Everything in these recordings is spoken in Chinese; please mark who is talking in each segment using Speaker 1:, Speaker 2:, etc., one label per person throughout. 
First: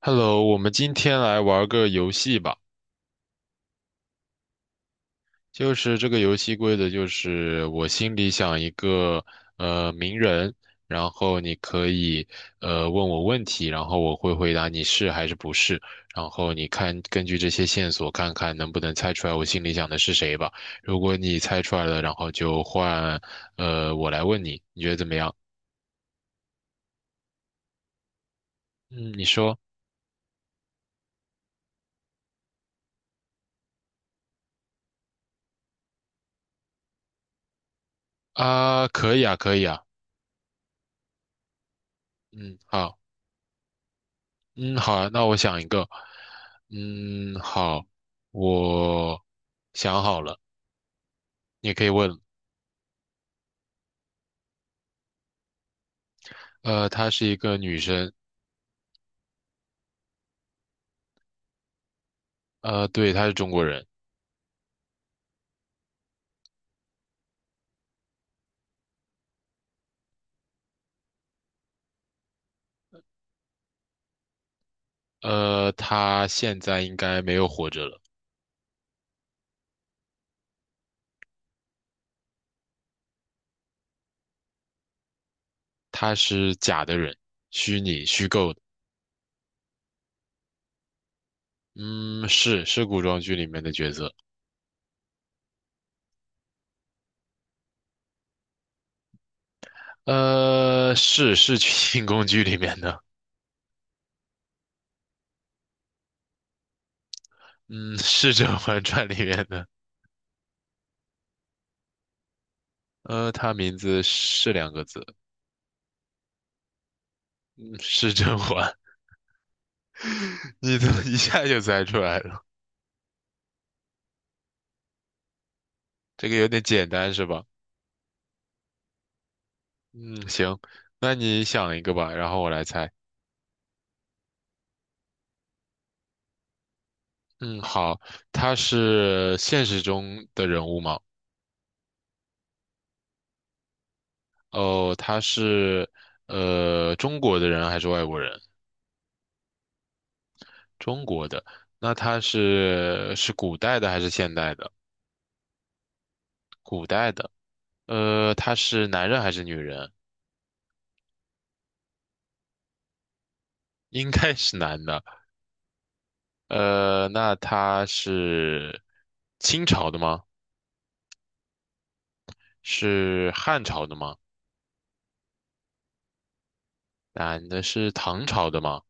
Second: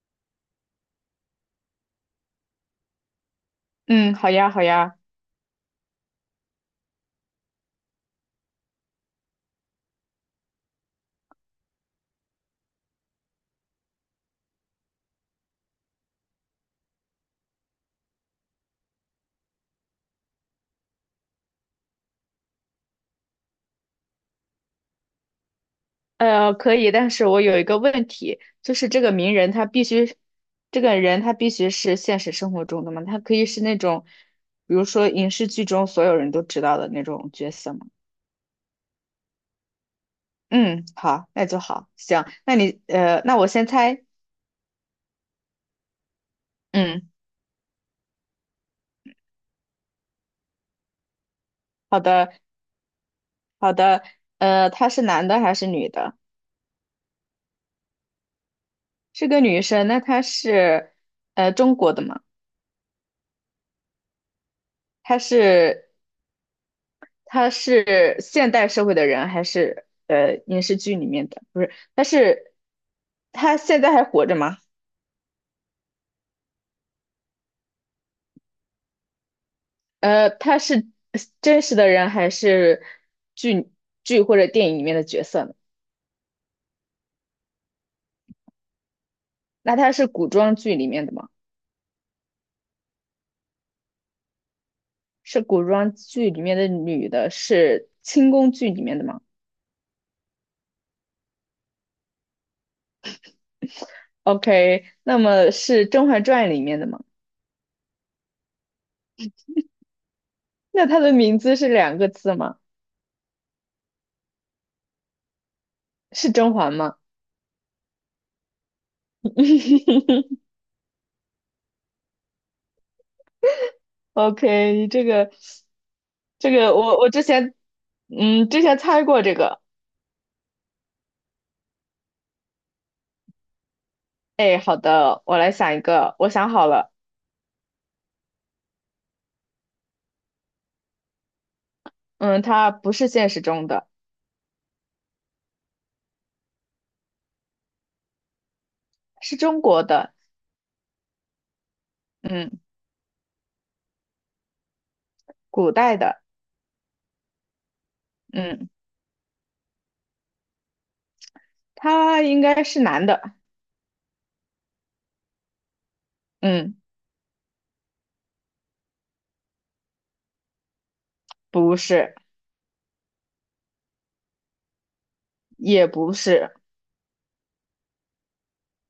Speaker 1: Hello，我们今天来玩个游戏吧。
Speaker 2: 嗯，好呀，好呀，
Speaker 1: 就是这个游戏规则就是，我心里想一个名人，然后你可以问我问题，然后我会回答你是还是不是，然后你看根据这些线索看看能不能猜出来我心里想的是谁吧。如果你猜出来了，然后就换我来问你，你觉得怎么样？
Speaker 2: 可以，但是我有一个问题，就是这
Speaker 1: 嗯，
Speaker 2: 个
Speaker 1: 你
Speaker 2: 名人
Speaker 1: 说。
Speaker 2: 他必须，这个人他必须是现实生活中的吗？他可以是那种，比如说影视剧中所有人都知道的那种角色吗？
Speaker 1: 啊，可以啊，可以啊。
Speaker 2: 嗯，好，那就好，行，那
Speaker 1: 嗯，
Speaker 2: 你，
Speaker 1: 好。
Speaker 2: 那我先猜，
Speaker 1: 嗯，好啊，那我想一个。
Speaker 2: 嗯，
Speaker 1: 嗯，好，我想好了，你也可以
Speaker 2: 好
Speaker 1: 问。
Speaker 2: 的，好的，他是男的还是女的？
Speaker 1: 她是一个女生。
Speaker 2: 是个女生，那她是，中国的吗？
Speaker 1: 对，她是中国人。
Speaker 2: 她是他是现代社会的人还是影视剧里面的？不是，他现在还活着吗？
Speaker 1: 她现在应该没有活着了。
Speaker 2: 他是真实的人还是剧剧或者电影里面的角色呢？
Speaker 1: 她是假的人，虚拟、虚构的。
Speaker 2: 那他是古装剧里面的吗？
Speaker 1: 嗯，是古装剧里面的角色。
Speaker 2: 是古装剧里面的女的，是清宫剧里面的吗
Speaker 1: 是清宫剧里面的。
Speaker 2: ？OK，那么是《甄嬛传》里面的吗？
Speaker 1: 嗯，是《甄嬛传》里面的。
Speaker 2: 那她的名字是两个字吗？
Speaker 1: 她名字是两个字。
Speaker 2: 是甄嬛吗？
Speaker 1: 嗯，是甄嬛。你怎么 一下就猜出来了？
Speaker 2: OK，你这个，
Speaker 1: 这个有
Speaker 2: 这
Speaker 1: 点
Speaker 2: 个
Speaker 1: 简
Speaker 2: 我我
Speaker 1: 单
Speaker 2: 之
Speaker 1: 是吧？
Speaker 2: 前嗯之前猜过这个。
Speaker 1: 嗯，行，那你想一个吧，然后我来猜。
Speaker 2: 哎，好的，我来想一个，我想好了。
Speaker 1: 嗯，好，他是现实中的人物吗？
Speaker 2: 嗯，他不是现实中的，
Speaker 1: 哦，他是中国的人还是外国人？
Speaker 2: 是中国的，
Speaker 1: 中国的。那他
Speaker 2: 嗯，
Speaker 1: 是古代的还是现代的？
Speaker 2: 古代的，
Speaker 1: 古代的。他
Speaker 2: 嗯，
Speaker 1: 是男人还是女人？
Speaker 2: 他应该是男的，
Speaker 1: 应该是男的。
Speaker 2: 嗯，
Speaker 1: 那他是清朝的吗？
Speaker 2: 不是，
Speaker 1: 是汉朝的吗？
Speaker 2: 也不是，
Speaker 1: 男的是唐朝的吗？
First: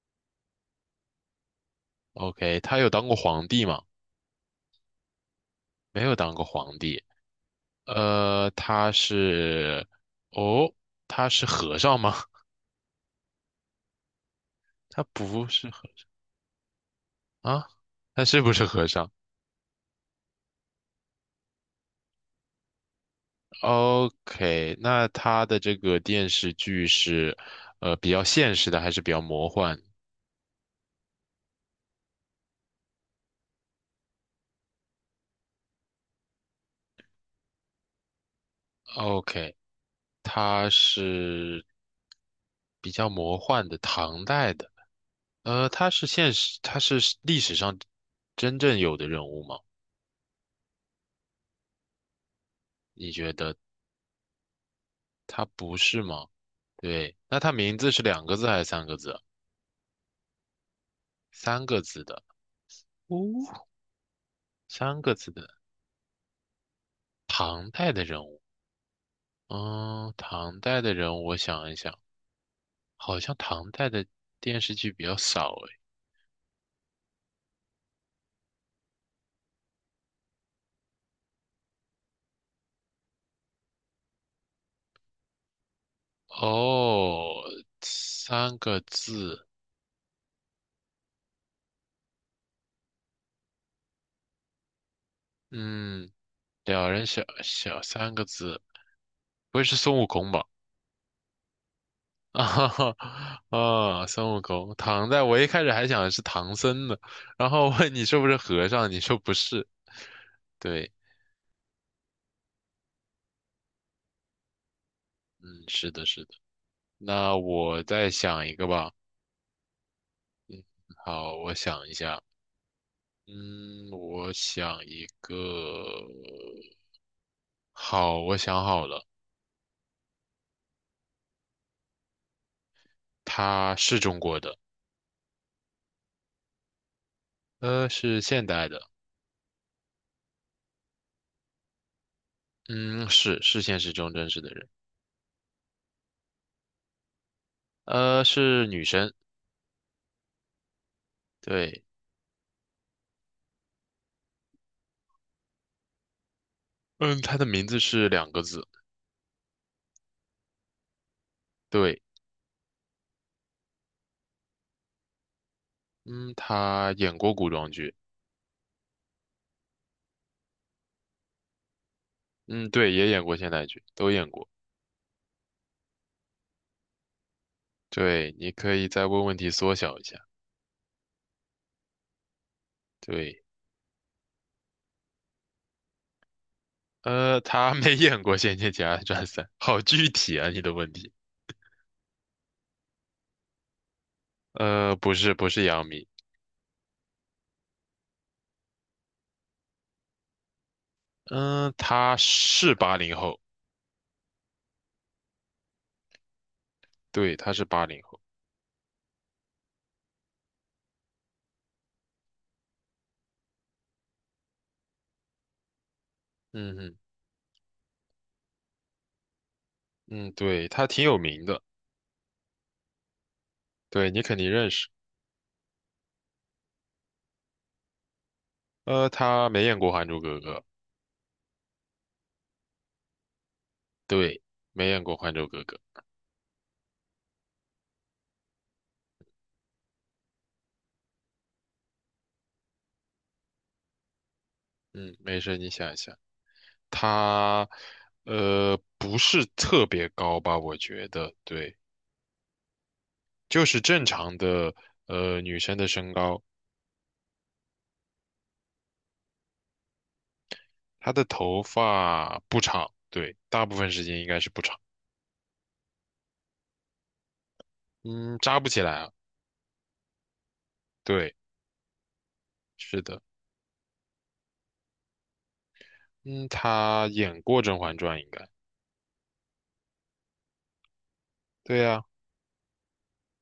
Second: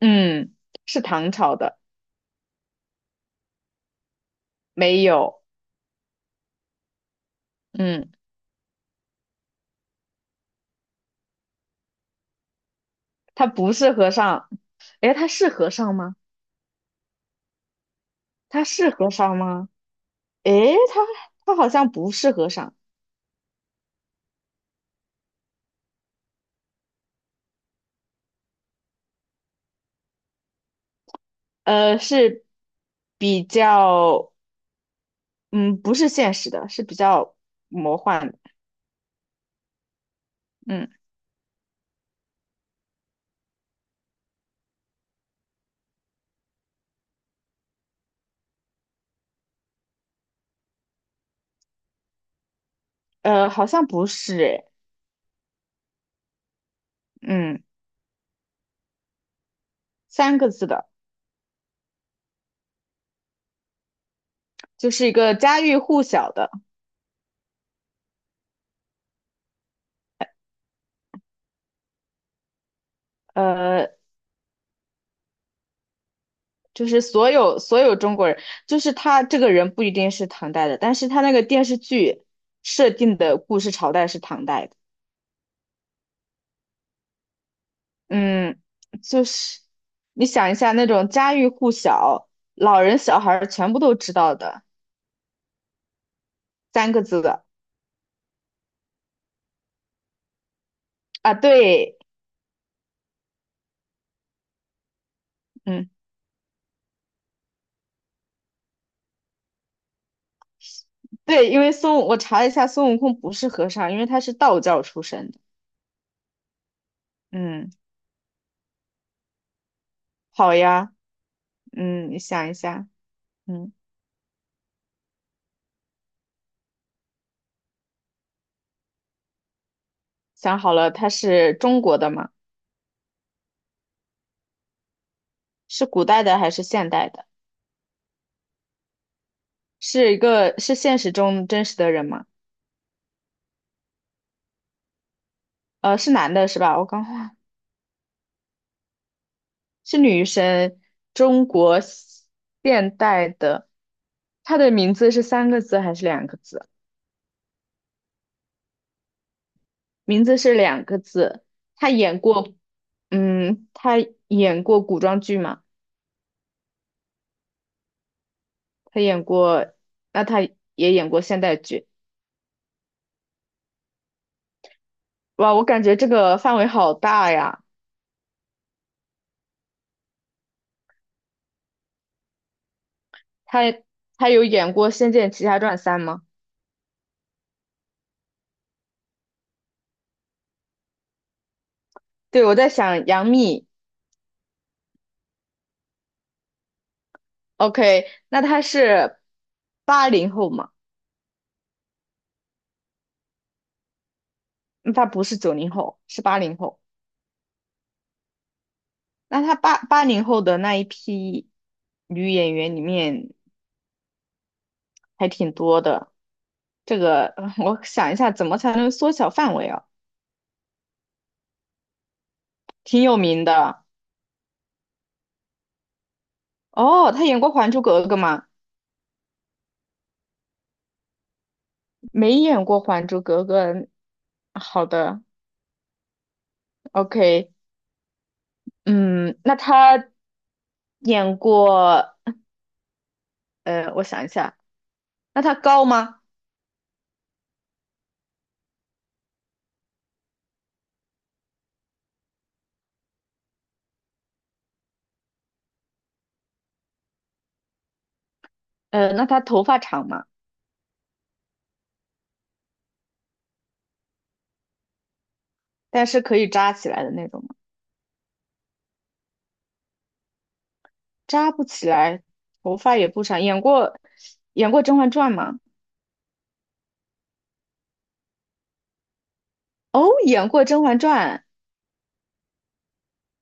Speaker 2: 嗯，是唐朝的，
Speaker 1: OK，他有当过皇帝吗？
Speaker 2: 没有，
Speaker 1: 没有当过皇帝。
Speaker 2: 嗯，
Speaker 1: 呃，他是，哦，他是和尚吗？
Speaker 2: 他不是和尚。
Speaker 1: 他
Speaker 2: 哎，他
Speaker 1: 不
Speaker 2: 是
Speaker 1: 是
Speaker 2: 和
Speaker 1: 和
Speaker 2: 尚吗？
Speaker 1: 啊，他是不是
Speaker 2: 他
Speaker 1: 和
Speaker 2: 是
Speaker 1: 尚
Speaker 2: 和尚吗？哎，他他好像不是和尚。
Speaker 1: ？OK，那他的这个电视剧是，比较现实的还是比较魔幻
Speaker 2: 是比较，嗯，不是现实的，是比较魔幻的，
Speaker 1: ？OK，他
Speaker 2: 嗯，
Speaker 1: 是比较魔幻的，唐代的。他是历史上真正有的人物吗？你觉得
Speaker 2: 好像不是，诶，
Speaker 1: 他不是吗？对，那他
Speaker 2: 嗯，
Speaker 1: 名字是两个字还是三个字啊，
Speaker 2: 三个字的，
Speaker 1: 三个字的。哦，
Speaker 2: 就
Speaker 1: 三
Speaker 2: 是一
Speaker 1: 个字
Speaker 2: 个
Speaker 1: 的，
Speaker 2: 家喻户晓的，
Speaker 1: 唐代的人物。嗯，唐代的人物，我想一想，好像唐
Speaker 2: 呃，
Speaker 1: 代的电视剧比较少诶。
Speaker 2: 就是所有中国人，就是他这个人不一定是唐代的，但是他那个电视剧设定的故事朝代是唐代的，
Speaker 1: 哦，三
Speaker 2: 嗯，
Speaker 1: 个
Speaker 2: 就
Speaker 1: 字。
Speaker 2: 是你想一下那种家喻户晓，老人小孩儿全部都知道的，
Speaker 1: 嗯，两
Speaker 2: 三个
Speaker 1: 人
Speaker 2: 字
Speaker 1: 小
Speaker 2: 的
Speaker 1: 小三个字，不会是孙悟空吧？
Speaker 2: 啊，对。
Speaker 1: 啊哈哈，啊，孙悟空，唐代，我一开始还
Speaker 2: 嗯。
Speaker 1: 想的是唐僧呢，然后问你是不是和尚，你说不是，对。
Speaker 2: 对，因为我查了一下，孙悟空不是和尚，因为他是道教出身的。
Speaker 1: 嗯，是的，是的。那
Speaker 2: 嗯，
Speaker 1: 我再想一个吧。
Speaker 2: 好呀，
Speaker 1: 好，我想一
Speaker 2: 嗯，你
Speaker 1: 下。
Speaker 2: 想一下，嗯，
Speaker 1: 嗯，我想一个。好，我想好了，
Speaker 2: 想好了，他是中国的吗？
Speaker 1: 他是中国的。
Speaker 2: 是古代的还是现代的？
Speaker 1: 是现代的。
Speaker 2: 是一个是现实中真实的人吗？
Speaker 1: 嗯，是现实中真实的人。
Speaker 2: 是男的是吧？我刚忘，
Speaker 1: 是女生。
Speaker 2: 是女生，中国
Speaker 1: 对。
Speaker 2: 现代的。他的名字是三个字还是两个字？
Speaker 1: 嗯，她的名字是两个字。
Speaker 2: 名字是两个字。他
Speaker 1: 对。
Speaker 2: 演过，他演过古装剧吗？
Speaker 1: 嗯，她演过古装剧。
Speaker 2: 他演过，那他也演过现代剧，
Speaker 1: 嗯，对，也演过现代剧，都演过。
Speaker 2: 哇，我感觉这个范围好大呀。
Speaker 1: 对，你可以再问问题缩小一下，对。
Speaker 2: 他他有演过《仙剑奇侠传三》吗？
Speaker 1: 他没演过《仙剑奇侠传三》，好具体啊，你的问题。
Speaker 2: 对，我在想杨幂
Speaker 1: 不是，不是杨幂。
Speaker 2: ，OK，那他是八零后嘛？
Speaker 1: 嗯，他是八零后。
Speaker 2: 那他不是九零后，是八零后。
Speaker 1: 对，他是八零后。
Speaker 2: 那他八零后的那一批女演员里面还挺多的。
Speaker 1: 嗯嗯
Speaker 2: 这个我想一下，怎么才能缩小范围啊？
Speaker 1: 嗯。对，他挺有名的，
Speaker 2: 挺有名的
Speaker 1: 对，你肯定认识。
Speaker 2: 哦，他演过《还珠格格》吗？
Speaker 1: 他没演过《还珠格格》。
Speaker 2: 没演过《还珠格格》。
Speaker 1: 对，
Speaker 2: 好
Speaker 1: 没演过
Speaker 2: 的
Speaker 1: 《还珠格格》。
Speaker 2: ，OK，嗯，那他演过，呃，我想一下，
Speaker 1: 嗯，没
Speaker 2: 那他
Speaker 1: 事，你
Speaker 2: 高
Speaker 1: 想一想。
Speaker 2: 吗？
Speaker 1: 他，不是特别高吧？我觉得，对，就是正常的，女生的身高。
Speaker 2: 那他头发长吗？
Speaker 1: 它的头发不长，对，大部分时间应该是不长。
Speaker 2: 但是可以扎起来的那种吗？
Speaker 1: 嗯，扎不起来啊。对，
Speaker 2: 扎不起来，头发
Speaker 1: 是
Speaker 2: 也
Speaker 1: 的。
Speaker 2: 不长。演过《甄嬛传》吗？
Speaker 1: 嗯，他演过《甄嬛传》应该。
Speaker 2: 哦，演过《甄嬛传》。
Speaker 1: 对呀，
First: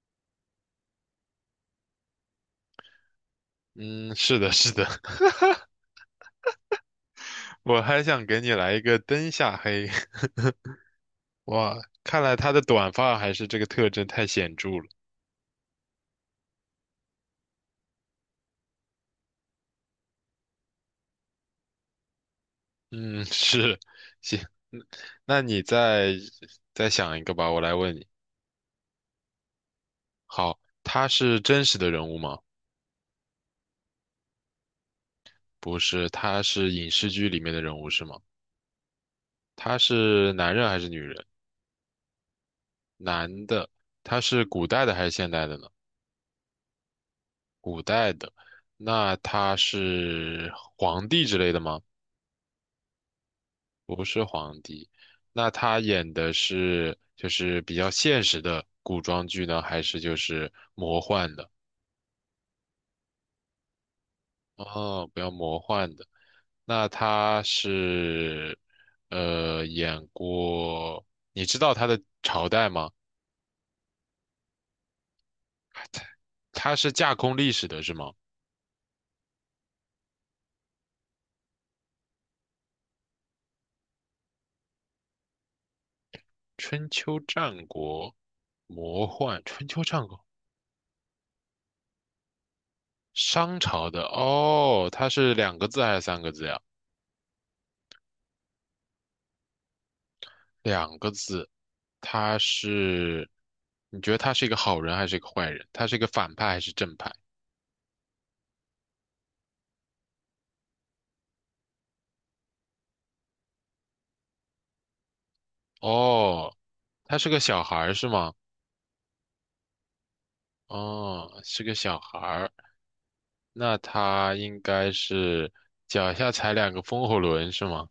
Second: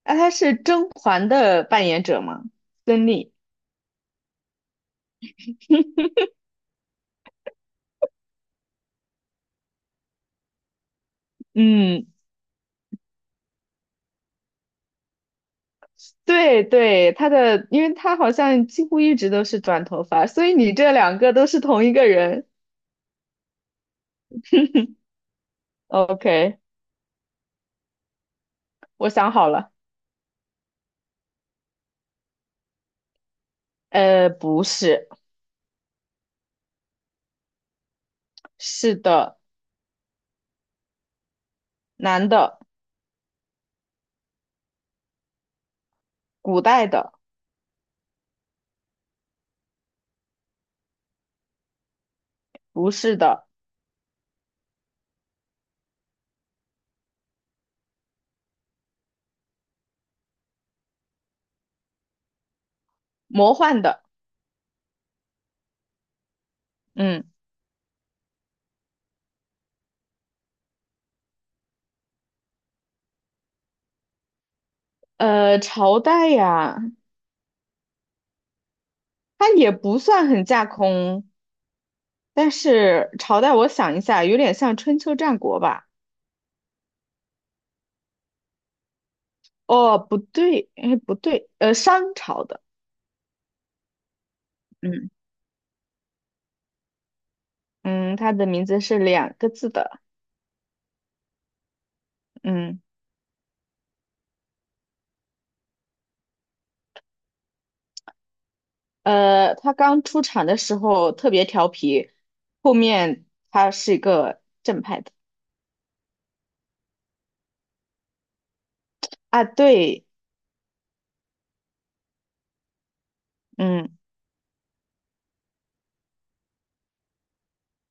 Speaker 2: 那他是甄嬛的扮演者吗？孙俪。
Speaker 1: 嗯，是的，是的。我还想给你来一个灯下黑。哇，
Speaker 2: 嗯，
Speaker 1: 看来他的短发还是这个特征太显著了。
Speaker 2: 对对，他的，因为他好像几乎一直都是短头发，所以你这两个都是同一个人。
Speaker 1: 嗯，是，行。嗯，那你再
Speaker 2: OK，
Speaker 1: 再想一个吧，我来问你。
Speaker 2: 我想好了，
Speaker 1: 好，他是真实的人物吗？
Speaker 2: 不是，
Speaker 1: 不是，他是影视剧里面的人物是吗？
Speaker 2: 是的，
Speaker 1: 他是男人还是女人？
Speaker 2: 男的，
Speaker 1: 男的。他是古代的还是现代的呢？
Speaker 2: 古代的，
Speaker 1: 古代的。那他是皇帝之类的吗？
Speaker 2: 不是的，
Speaker 1: 不是皇帝。那他演的是就是比较现实的古装剧呢，还是就是魔幻的？
Speaker 2: 魔幻的，
Speaker 1: 哦，比较魔幻的。那
Speaker 2: 嗯，
Speaker 1: 他是演过，你知道他的朝代吗？
Speaker 2: 朝代
Speaker 1: 他
Speaker 2: 呀，
Speaker 1: 是架空历史的是吗？
Speaker 2: 它也不算很架空，但是朝代我想一下，有点像春秋战国吧？
Speaker 1: 春秋战国，魔幻，春秋
Speaker 2: 哦，
Speaker 1: 战
Speaker 2: 不
Speaker 1: 国。
Speaker 2: 对，哎，不对，商朝的，
Speaker 1: 商朝的哦，他
Speaker 2: 嗯
Speaker 1: 是两个字还是三个字呀？
Speaker 2: 嗯，它的名字是两个字的，
Speaker 1: 两个字。他
Speaker 2: 嗯，
Speaker 1: 是，你觉得他是一个好人还是一个坏人？他是一个反派还是正派？
Speaker 2: 它刚出场的时候特别调皮，后面它是一个正派的。
Speaker 1: 哦，他是个小孩儿是吗？
Speaker 2: 啊，对，
Speaker 1: 哦，是个小孩儿，那
Speaker 2: 嗯，
Speaker 1: 他应该是脚下踩两个风火轮是吗？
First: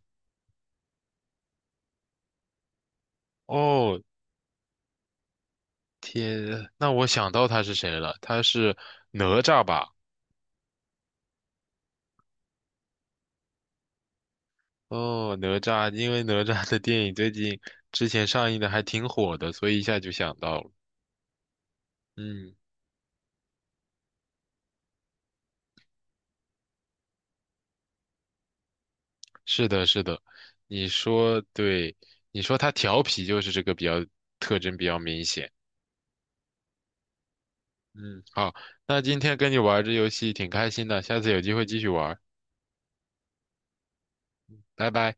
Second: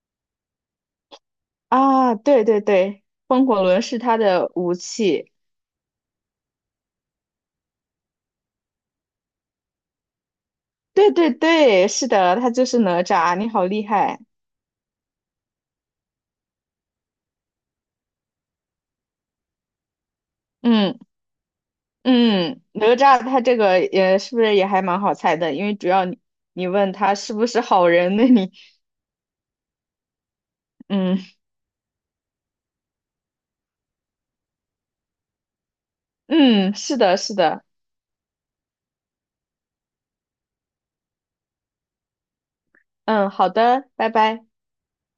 Speaker 2: 啊，对对对，风火轮
Speaker 1: 哦，
Speaker 2: 是他的武器，
Speaker 1: 天，那我想到他是谁了，他是哪吒吧？
Speaker 2: 对对对，是的，他就是哪吒，你好厉害，
Speaker 1: 哦，哪吒，因为哪吒的电影最近之前上映的还挺火的，所以一下就想到了。
Speaker 2: 嗯
Speaker 1: 嗯，
Speaker 2: 嗯，哪吒他这个也是不是也还蛮好猜的，因为主要你问他是不是好人，那你
Speaker 1: 是的，是的，你
Speaker 2: 嗯
Speaker 1: 说对，你说他调皮就是这个比较特征比较明显。
Speaker 2: 嗯，是的，是的，
Speaker 1: 嗯，好，那今天跟你玩儿这游戏挺开心的，下次有机会继续玩儿。
Speaker 2: 嗯，好的，拜拜。
Speaker 1: 拜拜。